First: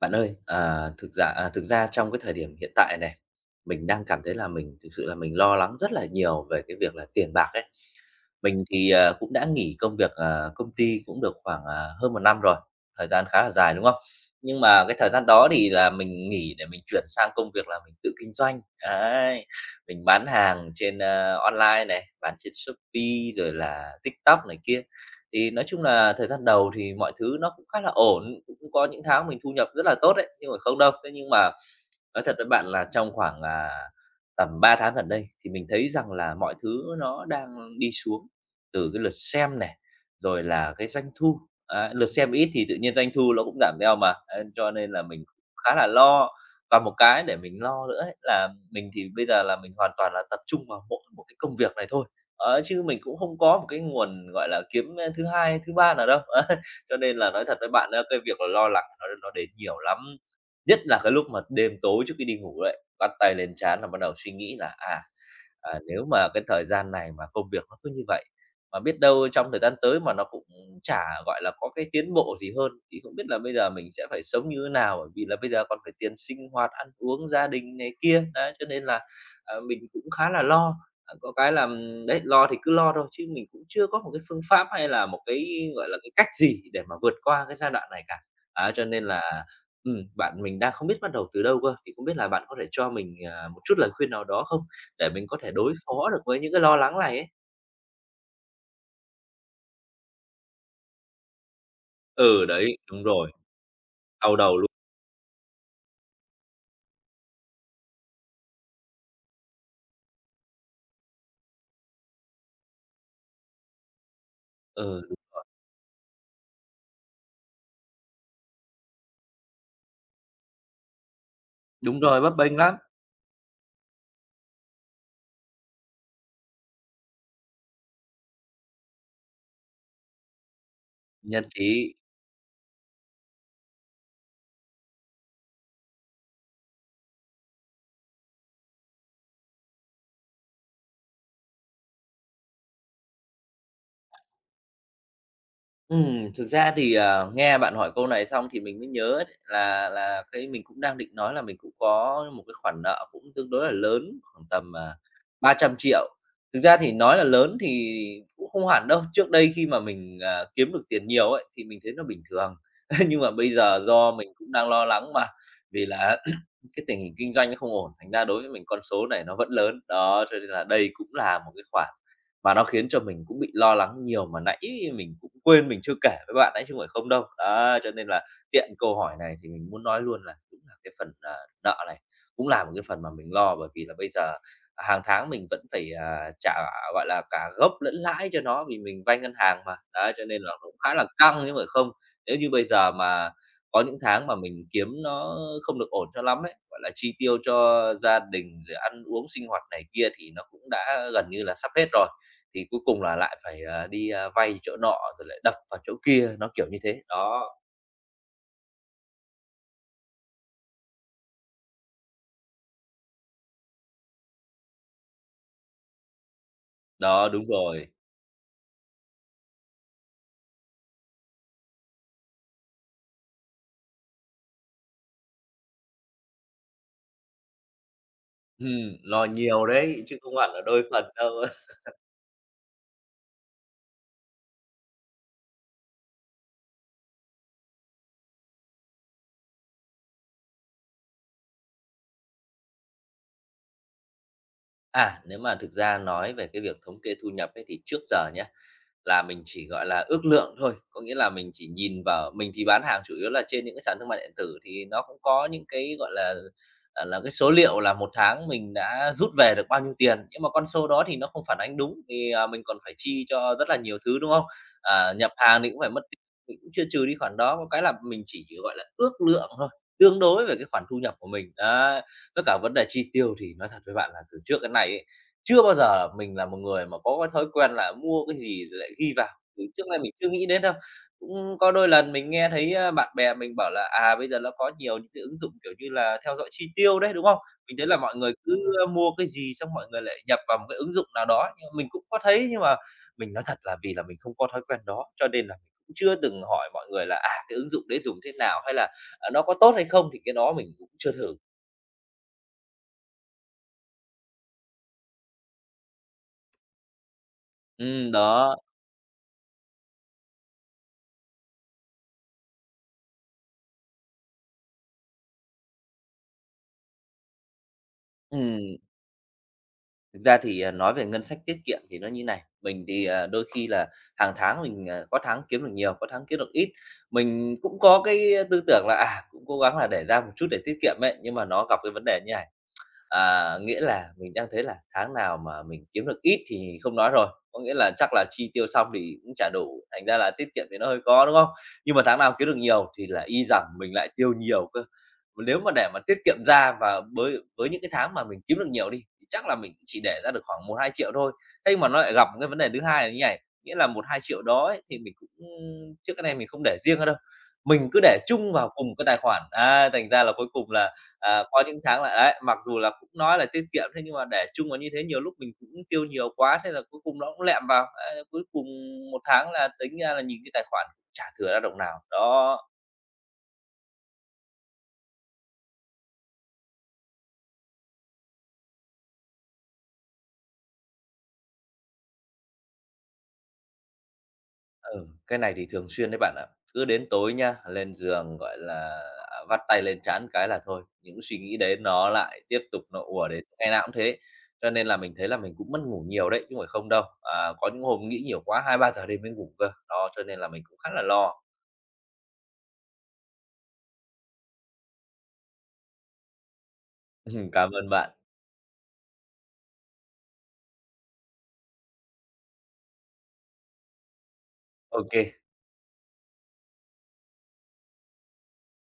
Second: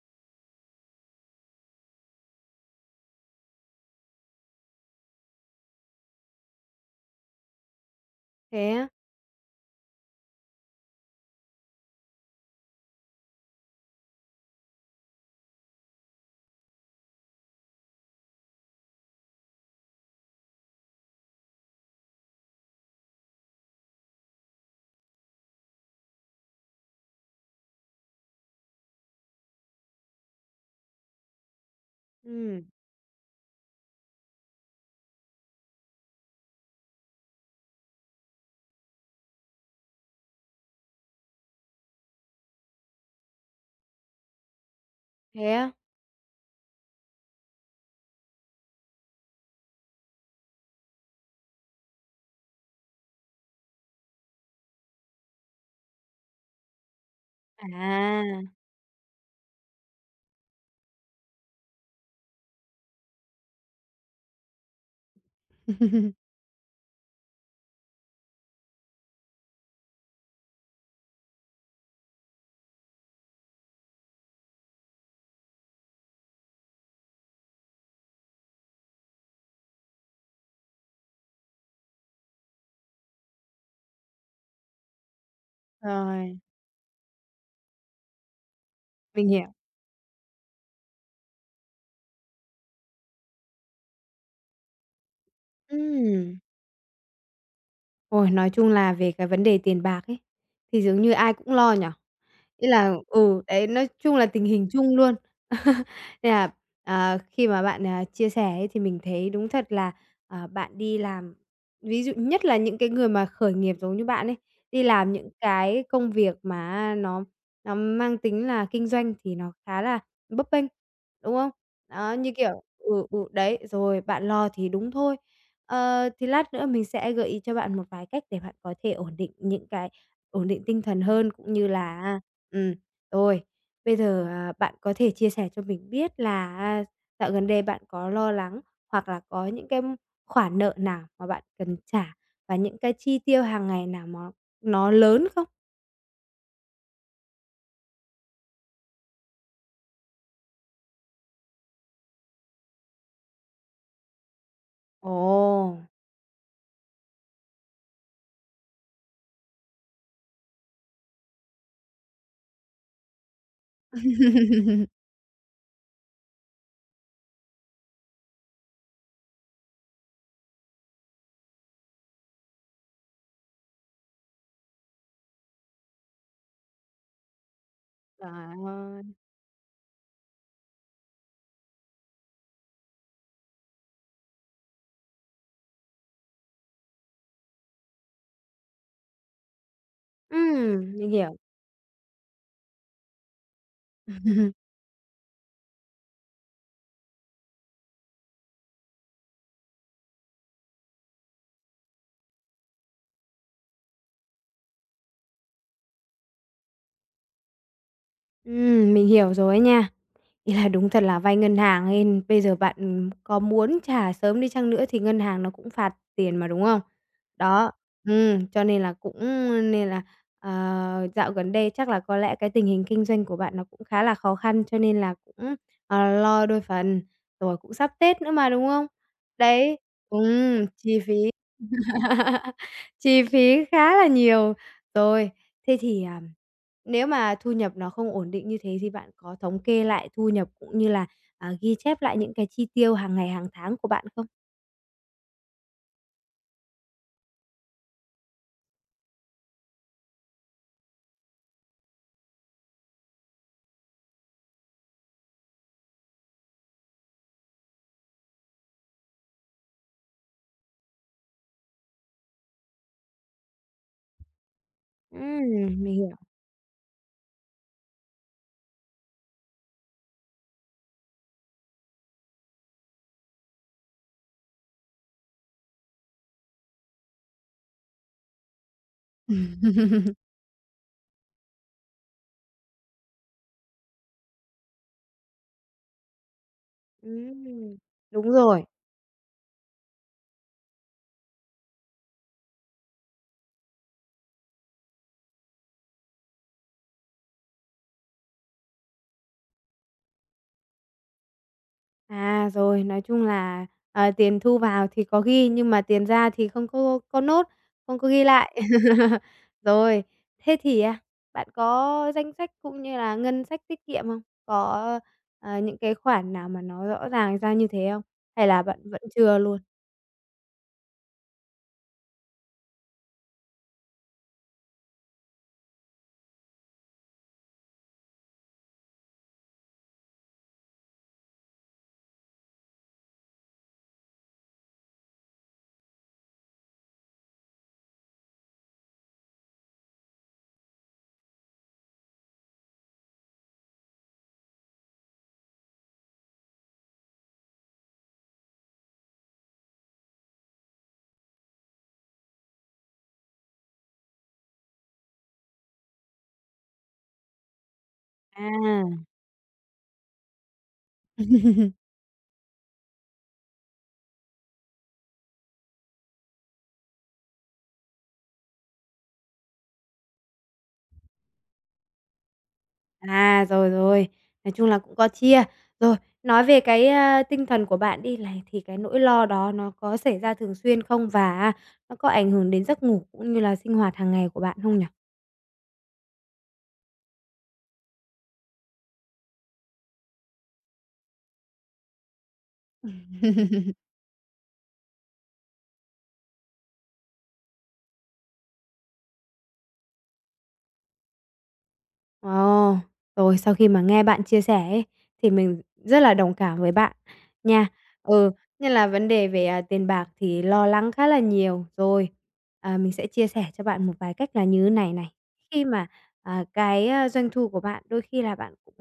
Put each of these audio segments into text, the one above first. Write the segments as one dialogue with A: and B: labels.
A: Bạn ơi, ờ, thực ra à, thực ra trong cái thời điểm hiện tại nè, mình đang cảm thấy là mình thực sự là mình lo lắng rất là nhiều về cái việc là tiền bạc ấy. Mình
B: Thế á?
A: thì, ờ, cũng đã nghỉ công việc, ờ, công ty cũng được khoảng, ờ, hơn 1 năm rồi, thời gian khá là dài, đúng không? Nhưng mà cái thời gian đó thì là mình nghỉ để mình chuyển sang công việc là mình tự kinh doanh, đấy. Mình bán hàng trên, a, online này, bán trên Shopee rồi là TikTok này kia. Thì nói chung là thời gian đầu thì mọi thứ nó cũng khá là ổn, cũng có những tháng mình thu nhập rất là tốt đấy, chứ không phải không đâu. Thế nhưng mà nói thật với
B: Ừm.
A: bạn là trong khoảng, à, tầm 3 tháng gần đây thì mình thấy rằng là mọi thứ nó đang đi xuống, từ cái lượt xem này, rồi là cái doanh thu ấy. Lượt xem ít thì tự nhiên doanh thu ló cũng giảm theo mà, ấy, cho nên là mình
B: Thế á?
A: khá là lo. Và một cái để mình lo lữa ấy là mình thì bây giờ là mình hoàn toàn là tập trung vào mỗi một cái công việc này thôi, ấy, chứ mình cũng không có một cái nguồn, gọi là, kiếm thứ 2, thứ 3 nào đâu, ấy. Cho nên là nói thật với bạn á, cái việc
B: À.
A: lo lắng nó nó đến nhiều lắm, nhất là cái lúc mà đêm tối trước khi đi ngủ ấy, bắt tay lên trán là bắt đầu suy nghĩ là, à, à, nếu mà cái thời gian này mà công việc nó cứ như vậy, mà biết đâu trong thời gian tới mà nó cũng chả gọi là có cái tiến bộ gì hơn thì không biết là bây giờ mình sẽ phải sống như thế nào. Bởi vì là bây giờ còn phải tiền sinh hoạt, ăn uống, gia đình này kia. Đấy, cho nên là, ờ, mình cũng khá là lo. Có cái là đấy, lo thì cứ lo thôi chứ mình cũng chưa có một cái phương pháp hay là một cái gọi là cái cách
B: Rồi.
A: gì để mà vượt qua cái giai đoạn này cả. À, cho nên
B: Mình
A: là
B: hiểu.
A: ừm, bạn mình đang không biết bắt đầu từ đâu cơ. Thì không biết là bạn có thể cho mình, à, một chút lời khuyên nào đó không để mình có thể đối phó được
B: Ừm.
A: với những cái lo lắng này ấy?
B: Ôi, nói chung là về cái vấn đề tiền bạc ấy, thì dường như ai cũng lo nhỉ,
A: Ừ,
B: ý
A: đấy,
B: là
A: đúng rồi.
B: ừ, đấy, nói chung là
A: Đau
B: tình
A: đầu lu
B: hình chung luôn. Nên là, ờ, khi mà bạn, ờ, chia sẻ ấy thì mình thấy đúng thật là, ờ, bạn đi làm, ví dụ nhất là những cái người mà khởi nghiệp giống như bạn ấy, đi
A: Ừ,
B: làm
A: đúng
B: những
A: rồi.
B: cái công việc mà á, nó nó mang tính là kinh doanh, thì nó khá là bấp bênh, đúng không?
A: Đúng
B: Đó,
A: rồi,
B: như
A: bấp bênh
B: kiểu
A: lắm.
B: ừ, ừ, đấy, rồi bạn lo thì đúng thôi. Ờ, thì lát nữa mình sẽ gợi ý cho bạn một vài cách để bạn có thể ổn định những cái ổn định tinh thần hơn
A: Nhất
B: cũng như
A: trí.
B: là á ừm, rồi, bây giờ, à, bạn có thể chia sẻ cho mình biết là, a, dạo gần đây bạn có lo lắng hoặc là có những cái khoản nợ nào mà bạn cần trả và những cái chi tiêu hàng ngày nào mà nó lớn không?
A: Ừm, thực ra thì, à, nghe bạn hỏi câu này xong thì mình mới nhớ ấy, là là cái mình cũng đang định nói là mình cũng có một cái khoản nợ cũng tương đối là lớn, khoảng tầm, à, ba trăm
B: Ồ!
A: triệu. Thực ra thì nói là lớn thì cũng không hẳn đâu, trước đây khi mà mình, à, kiếm được tiền nhiều ấy thì mình thấy nó bình thường. Nhưng mà bây giờ do mình cũng đang lo lắng mà vì là cái tình hình kinh doanh nó không ổn, thành ra đối với mình con số này nó vẫn lớn. Đó, cho nên là đây cũng là một cái khoản và nó khiến cho mình cũng bị lo lắng nhiều, mà nãy mình cũng quên mình chưa kể với bạn ấy chứ không phải không đâu. Đấy, cho nên là
B: Trời
A: tiện câu
B: ơi.
A: hỏi này thì mình muốn nói luôn là đúng là cái phần nợ này cũng là một cái phần mà mình lo, bởi vì là bây giờ hàng tháng mình vẫn phải, à, trả, gọi là, cả gốc lẫn lãi cho nó vì mình vay ngân hàng mà, đấy, cho nên là cũng
B: Ừm,
A: khá là
B: mình
A: căng
B: hiểu.
A: chứ không phải không. Nếu như bây giờ mà có những tháng mà mình kiếm nó không được ổn cho lắm ấy, gọi là, chi tiêu cho gia đình rồi ăn uống sinh hoạt này kia thì nó cũng đã gần như là sắp hết rồi, thì cuối cùng là lại phải, à, đi, a, vay chỗ nọ rồi lại đập vào chỗ kia, nó kiểu như thế. Đó.
B: Ừm, mình hiểu rồi ấy nha. Ý là đúng thật là vay ngân hàng hên bây giờ bạn, ừm, có muốn trả sớm đi chăng nữa thì ngân hàng nó cũng phạt tiền mà, đúng không?
A: Đó, đúng
B: Đó.
A: rồi.
B: Ừm, cho nên là cũng, ơ, nên là, ờ, dạo gần đây chắc là có lẽ cái tình hình kinh doanh của bạn nó cũng khá là khó khăn cho nên là cũng, ờ, lo đôi phần, rồi cũng sắp Tết nữa mà, đúng không?
A: Ừm, lo nhiều
B: Đấy
A: đấy chứ không hẳn là
B: ừm,
A: đôi
B: chi
A: phần đâu.
B: phí chi phí khá là nhiều, rồi, thế thì, ờ, nếu mà thu nhập nó không ổn định như thế thì bạn có thống kê lại thu nhập cũng như là, à, ghi chép lại những cái chi tiêu hàng ngày hàng tháng của bạn không?
A: À, nếu mà thực ra nói về cái việc thống kê thu nhập ấy thì trước giờ nhá, là mình chỉ, gọi là, ước lượng thôi. Có nghĩa là mình chỉ nhìn vào mình thì bán hàng chủ yếu là trên những cái sản thương mại điện tử thì nó cũng có những cái, gọi là, à, là, cái số liệu là một tháng mình đã rút về được bao nhiêu tiền. Nhưng mà con số đó thì nó không phản ánh đúng vì, à, mình còn phải chi cho rất là nhiều thứ, đúng không? À, nhập hàng
B: Ừm,
A: thì cũng phải
B: mình
A: mất
B: hiểu.
A: mình cũng chưa trừ đi cái khoản đó. Có cái là mình chỉ, gọi là, ước lượng thôi, tương đối về cái khoản thu nhập của mình, á. Tất cả vấn đề chi tiêu thì nói thật với bạn là từ trước đến nay ấy, chưa bao giờ mình là một người mà có cái thói quen là mua cái gì rồi lại ghi vào,
B: Ừm.
A: [unintelligible] trước nay mình chưa nghĩ đến đâu. Cũng có đôi lần mình nghe thấy, a, bạn bè mình bảo là, à, bây giờ ló có nhiều những cái ứng dụng, kiểu như là, theo dõi chi tiêu đấy, đúng không?
B: Ừm,
A: Mình thấy là mọi
B: đúng
A: người cứ,
B: rồi.
A: ơ, mua cái gì xong mọi người lại nhập vào một cái ứng dụng nào đó. Nhưng mà mình cũng có thấy nhưng mà mình nói thật là vì là mình không có thói quen đó, cho nên là mình cũng chưa từng hỏi mọi người là, à, cái ứng dụng đấy dùng thế nào hay là nó có tốt hay không thì cái đó mình cũng chưa thử.
B: À, rồi, nói chung là, ờ, tiền thu vào thì có ghi nhưng mà tiền ra thì không có có note, không có
A: Ừm,
B: ghi lại.
A: đó.
B: Rồi, thế thì, a, bạn có danh sách cũng như là ngân sách tiết kiệm không? Có, a, những cái khoản nào mà nó rõ ràng ra như thế không? Hay là
A: Ừm.
B: bạn vẫn chưa luôn?
A: Thực ra thì, ờ, nói về ngân sách tiết kiệm thì nó như thế này. Mình thì, à, đôi khi là hàng tháng mình, ờ, có tháng kiếm được nhiều, có tháng kiếm được ít. Mình cũng có cái tư tưởng là, à, cũng cố gắng là để ra một chút để tiết kiệm ấy, nhưng mà nó gặp cái vấn đề như này. À, nghĩa là mình đang thấy là tháng nào mà mình kiếm được ít thì không nói rồi. Có nghĩa là chắc là chi tiêu xong thì cũng chả đủ, thành ra là tiết kiệm thì nó hơi khó, đúng không? Nhưng mà tháng nào kiếm được nhiều thì là y rằng mình lại tiêu nhiều cơ. Nếu mà để mà tiết kiệm ra và bới với những cái tháng mà mình kiếm được nhiều đi thì chắc là mình chỉ để ra được khoảng 1.000.000, 2.000.000 thôi. Thế nhưng mà nó lại gặp cái vấn đề thứ hai là như này, nghĩa là 1.000.000, 2.000.000 đó ấy thì mình cũng trước đến nay mình không để riêng ra đâu. Mình cứ để chung vào cùng một
B: À.
A: cái tài khoản. À, thành ra là cuối cùng là, à, có những tháng là ấy, mặc dù là cũng nói là tiết kiệm thế nhưng mà để chung vào như thế nhiều lúc mình cũng tiêu nhiều quá, thế là cuối cùng nó cũng lẹm vào. Ấy, cuối cùng một tháng là tính ra là nhìn cái tài khoản chả thừa ra đồng nào. Đó.
B: À, rồi, rồi, nói chung là cũng có chia. Rồi, nói về cái, a, tinh thần của bạn đi này, thì cái nỗi lo đó nó có xảy ra thường xuyên không? Và á nó có ảnh hưởng đến giấc ngủ cũng như là sinh hoạt hàng ngày của bạn không nhỉ?
A: Ừ, cái này thì thường xuyên đấy bạn ạ. Cứ đến tối nhá, lên giường, gọi là, ờ, vắt tay lên trán cái là thôi, những suy nghĩ đấy nó lại tiếp tục
B: Ừm.
A: nó ùa đến, ngày nào cũng thế. Cho nên là mình thấy là mình cũng mất ngủ nhiều đấy, chứ không phải không đâu. À, có những hôm nghĩ nhiều quá, 2-3 giờ đêm mới ngủ cơ. Đó, cho nên là mình cũng khá là lo.
B: Ồ, rồi sau khi mà nghe bạn chia sẻ ấy, thì mình rất là đồng cảm với bạn nha.
A: Cảm ơn bạn.
B: Ừ, nhất là vấn đề về, à, tiền bạc thì lo lắng khá là nhiều rồi. Ờ, mình sẽ chia sẻ cho bạn một vài cách là như thế này
A: Ô
B: này.
A: kê.
B: Khi mà, à, cái doanh thu của bạn, đôi khi là bạn cũng,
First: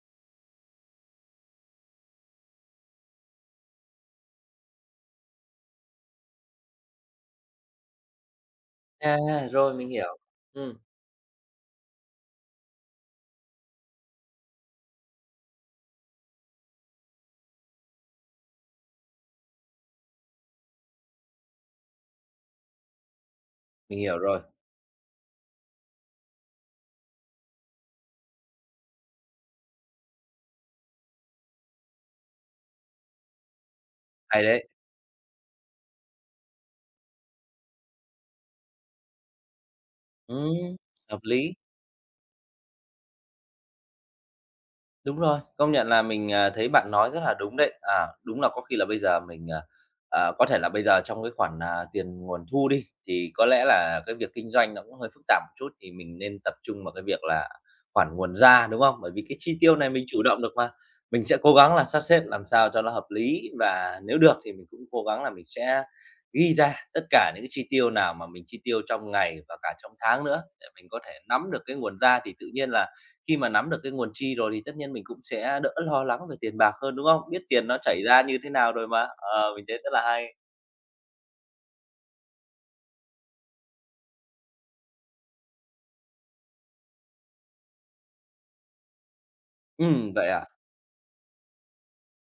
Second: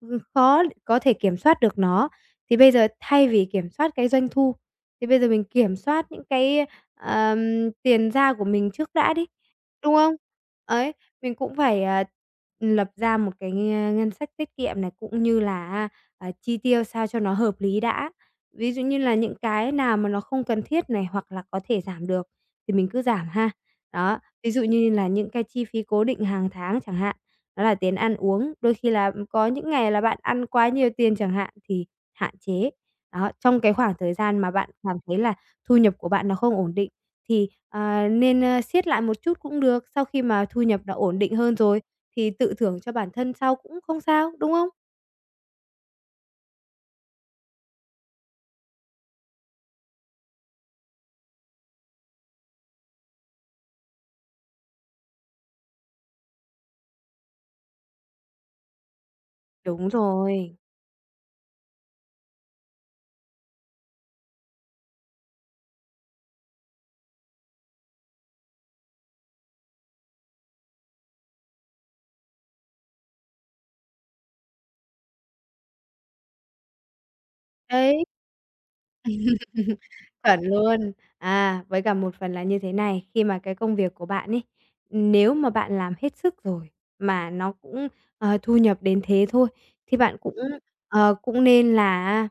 B: ừm, khó có thể kiểm soát được nó, thì bây giờ thay vì kiểm soát cái doanh thu, thì bây giờ mình kiểm soát những cái, ờm, tiền ra của mình trước đã
A: À,
B: đi,
A: rồi, mình
B: đúng không?
A: hiểu, ừm.
B: Ấy, mình cũng phải, ờ, ừm, lập ra một cái ngân sách tiết kiệm này, cũng như là á, à, chi tiêu sao cho nó hợp lý đã. Ví dụ như là những cái nào mà nó không cần thiết này hoặc là có thể giảm được thì mình cứ giảm ha.
A: Mình
B: Đó,
A: hiểu rồi.
B: ví dụ như là những cái chi phí cố định hàng tháng chẳng hạn, đó là tiền ăn uống, đôi khi là có những ngày là bạn ăn quá nhiều tiền chẳng hạn thì hạn chế. Đó, trong cái khoảng thời gian
A: Hay
B: mà
A: đấy!
B: bạn cảm thấy là thu nhập của bạn nó không ổn định thì, ờ, nên, ơ, siết lại một chút cũng được, sau khi mà thu
A: Ừm,
B: nhập nó ổn
A: hợp
B: định
A: lý.
B: hơn rồi thì tự thưởng cho bản thân sau cũng không sao, đúng không?
A: Đúng rồi, công nhận là mình, à, thấy bạn nói rất là đúng đấy. À, đúng là có khi là bây giờ mình, à, có thể là bây giờ trong cái khoản tiền, à, nguồn thu đi thì có lẽ là cái việc kinh doanh nó cũng hơi phức tạp một chút thì mình nên tập trung vào cái việc là khoản nguồn ra, đúng không? Bởi vì cái chi tiêu
B: Đúng
A: này mình chủ động được
B: rồi.
A: mà. Mình sẽ cố gắng là sắp xếp làm sao cho nó hợp lý và nếu được thì mình cũng cố gắng là mình sẽ ghi ra tất cả những cái chi tiêu nào mà mình chi tiêu trong ngày và cả trong tháng nữa để mình có thể nắm được cái nguồn ra. Thì tự nhiên là khi mà nắm được cái nguồn chi rồi thì tất nhiên mình cũng sẽ đỡ lo lắng về tiền bạc hơn, đúng không? Biết tiền nó chảy
B: Đấy.
A: ra như thế nào rồi mà. Ờ, mình thấy rất là hay.
B: Chuẩn luôn. À, với cả một phần là như thế này, khi mà cái công việc của bạn ấy, nếu mà bạn làm hết sức rồi mà nó cũng, ờ, thu nhập đến thế thôi thì
A: Ừm,
B: bạn
A: vậy
B: cũng,
A: à?
B: ờ, cũng nên là á,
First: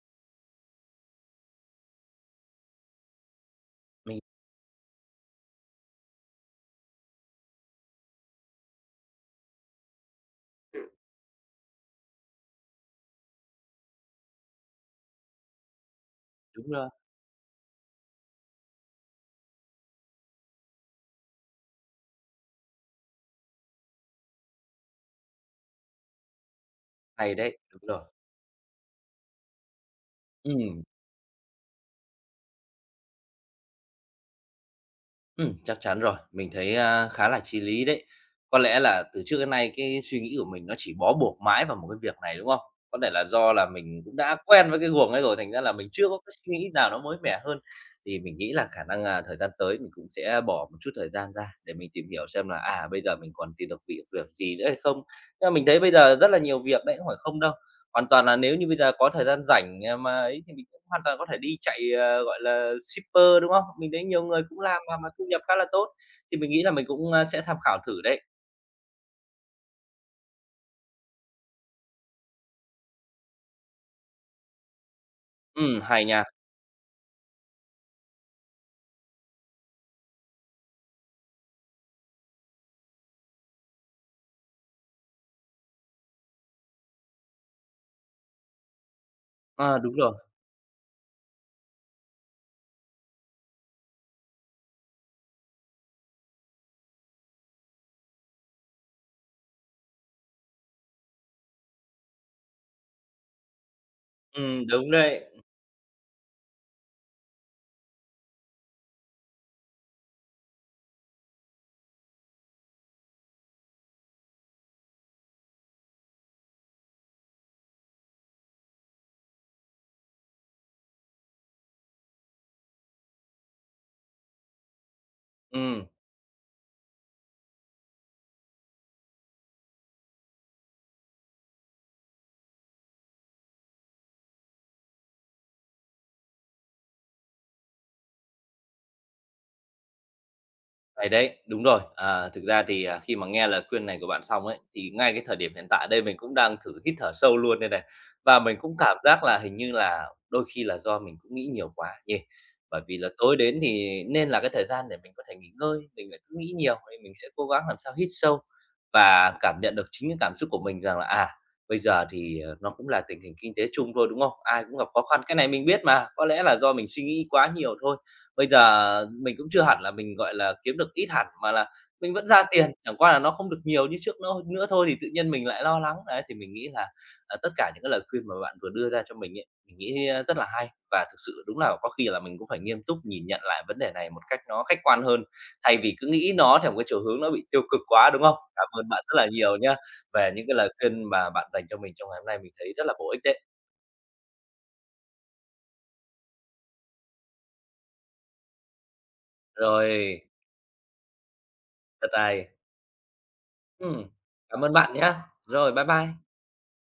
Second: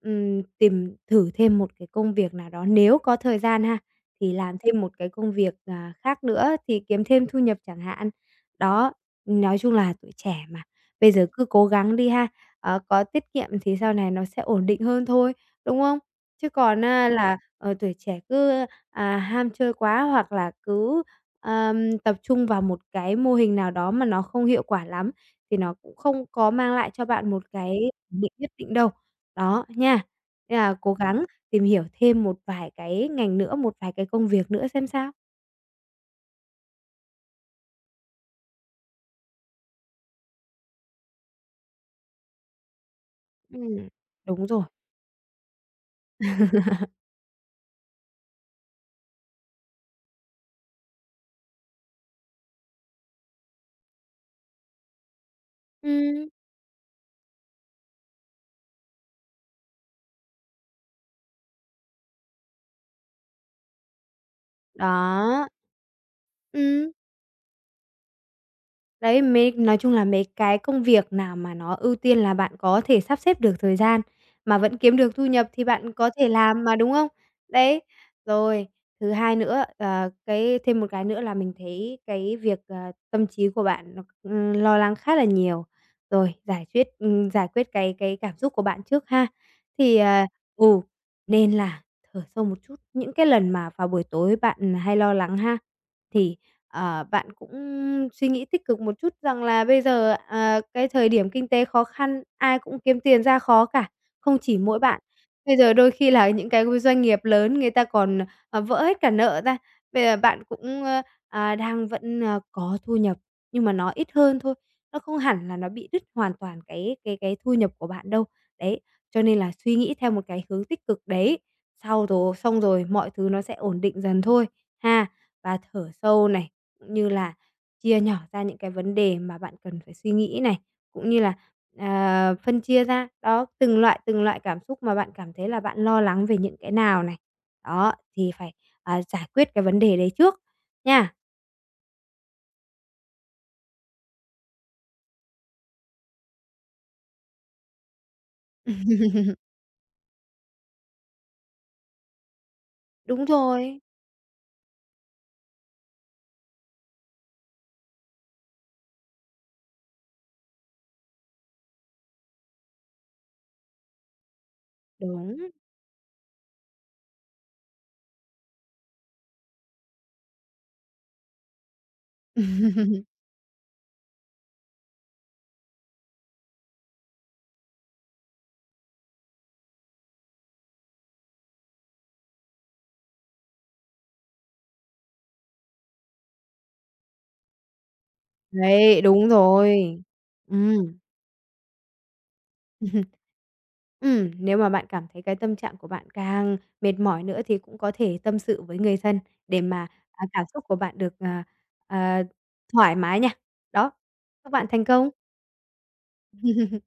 B: ừm, tìm thử thêm một cái công việc nào đó. Nếu có thời gian ha,
A: Mình
B: thì làm thêm một cái công việc, à, khác nữa thì kiếm thêm thu nhập chẳng hạn. Đó, nói chung là tuổi trẻ mà,
A: [unintelligible]
B: bây giờ cứ cố gắng đi ha. Ờ, có tiết kiệm thì sau này nó sẽ ổn định hơn thôi, đúng không? Chứ
A: Đúng
B: còn
A: rồi.
B: á là, ờ, tuổi trẻ cứ, à, ham chơi quá hoặc là cứ, ờ, tập trung vào một cái mô hình nào đó mà nó không hiệu quả lắm thì nó cũng không có mang lại cho bạn
A: Hay
B: một
A: đấy,
B: cái
A: đúng rồi.
B: ổn định nhất định đâu, đó, nha. Nên là
A: Ừm.
B: cố gắng tìm hiểu thêm một vài cái ngành nữa, một vài cái công việc nữa xem sao.
A: Ừm, chắc chắn rồi. Mình thấy, a, khá là chí lý đấy. Có lẽ là từ trước đến nay cái suy nghĩ của mình nó chỉ bó buộc mãi vào một cái việc này, đúng không? Có thể là do là
B: Ừm,
A: mình cũng đã
B: đúng rồi.
A: quen với cái guồng ấy rồi, thành ra là mình chưa có cái suy nghĩ nào nó mới mẻ hơn. Thì mình nghĩ là khả năng, à, thời gian tới mình cũng sẽ bỏ một chút thời gian ra để mình tìm hiểu xem là, à, bây giờ mình còn tìm được việc việc gì nữa hay không. Nhưng mà mình thấy bây giờ
B: Ừm.
A: rất là nhiều việc đấy, không phải không đâu. Hoàn toàn là nếu như bây giờ có thời gian rảnh, à, mà ấy thì mình hoàn toàn có thể đi chạy, ờ, gọi là shipper, đúng không? Mình thấy nhiều người cũng làm mà mà thu nhập
B: Đó.
A: khá là tốt thì mình nghĩ là mình
B: Ừm.
A: cũng, ơ, sẽ tham khảo thử đấy.
B: Đấy, mấy nói chung là mấy cái công việc nào mà nó ưu tiên là bạn có thể sắp xếp được thời gian mà vẫn kiếm được thu nhập, thì
A: Ừm,
B: bạn
A: hay
B: có
A: nha.
B: thể làm mà đúng không? Đấy, rồi, thứ hai nữa, ờ, cái thêm một cái nữa là mình thấy cái việc, ờ, tâm trí của bạn nó, ờ, lo lắng khá là nhiều, rồi, giải quyết, ừm, giải quyết, cái cái cảm xúc của bạn trước ha.
A: À, đúng
B: Thì
A: rồi.
B: à, ừ, nên là thở sâu một chút, những cái lần mà vào buổi tối bạn, à, hay lo lắng ha, thì, ờ, bạn cũng suy nghĩ tích cực một chút rằng là bây giờ, ờ, cái thời điểm kinh tế khó khăn, ai cũng kiếm tiền ra khó cả, không chỉ
A: Ừm,
B: mỗi
A: đúng
B: bạn,
A: đấy.
B: bây giờ đôi khi là những cái, ờ, doanh nghiệp lớn người ta còn, ờ, ờ, vỡ hết cả nợ ra. Bây giờ bạn cũng, a, à, đang vẫn, ờ, có thu nhập nhưng mà nó ít hơn thôi, nó không hẳn là nó bị đứt hoàn toàn cái cái cái thu nhập của bạn đâu, đấy, cho nên là suy nghĩ theo một cái hướng tích cực đấy. Sau rồi xong rồi mọi thứ nó sẽ ổn định dần thôi, ha. Và
A: Ừm.
B: thở sâu này, cũng như là chia nhỏ ra những cái vấn đề mà bạn cần phải suy nghĩ này, cũng như là, ờ, phân chia ra, đó, từng loại, từng loại cảm xúc mà bạn cảm thấy là bạn lo lắng về những cái nào này. Đó, thì phải, ờ, giải quyết cái vấn đề đấy trước,
A: Hay
B: nha.
A: đấy, đúng rồi. Ờ, thực ra thì, à, khi mà nghe lời khuyên này của bạn xong ấy, thì ngay cái thời điểm hiện tại đây mình cũng đang thử hít thở sâu luôn đây này. Và mình cũng cảm giác là hình như là đôi khi là do mình cũng nghĩ nhiều quá nhỉ. Bởi vì là
B: Đúng
A: tối đến
B: rồi.
A: thì nên là cái thời gian để mình có thể nghỉ ngơi mình lại cứ nghĩ nhiều, nên mình sẽ cố gắng làm sao hít sâu, và cảm nhận được chính cái cảm xúc của mình rằng là, à, bây giờ thì, ờ, nó cũng là tình hình kinh tế chung thôi, đúng không? Ai cũng gặp khó khăn. Cái này
B: Đúng.
A: mình biết mà, có lẽ là do mình suy nghĩ quá nhiều thôi. Bây giờ mình cũng chưa hẳn là mình, gọi là, kiếm được ít hẳn, mà là mình vẫn ra tiền, chẳng qua là nó không được nhiều như trước, nó hơn nửa thôi, thì tự nhiên mình lại lo lắng. Đấy, thì mình nghĩ là, ờ, tất cả những cái lời khuyên mà bạn vừa đưa ra cho mình ấy, mình nghĩ, ơ, rất là hay. Và thực sự đúng là có khi là mình cũng phải nghiêm túc nhìn nhận lại vấn đề này một cách nó khách quan hơn, thay vì cứ nghĩ nó theo một cái chiều hướng nó bị tiêu cực quá, đúng không? Cảm ơn
B: Đấy,
A: bạn rất là
B: đúng
A: nhiều nhá,
B: rồi.
A: về những cái lời
B: Ừm.
A: khuyên mà bạn dành cho mình trong ngày hôm nay, mình thấy rất là bổ ích đấy.
B: Ừm, nếu mà bạn cảm thấy cái tâm trạng của bạn càng mệt mỏi nữa thì cũng có thể tâm sự với người thân để mà,
A: Rồi.
B: ờ, cảm xúc của bạn được, ờ, ờ,
A: Rất hay.
B: thoải mái nha. Đó,
A: Ừm,
B: chúc
A: cảm
B: bạn
A: ơn
B: thành
A: bạn
B: công.
A: nhá. Rồi, bye bye.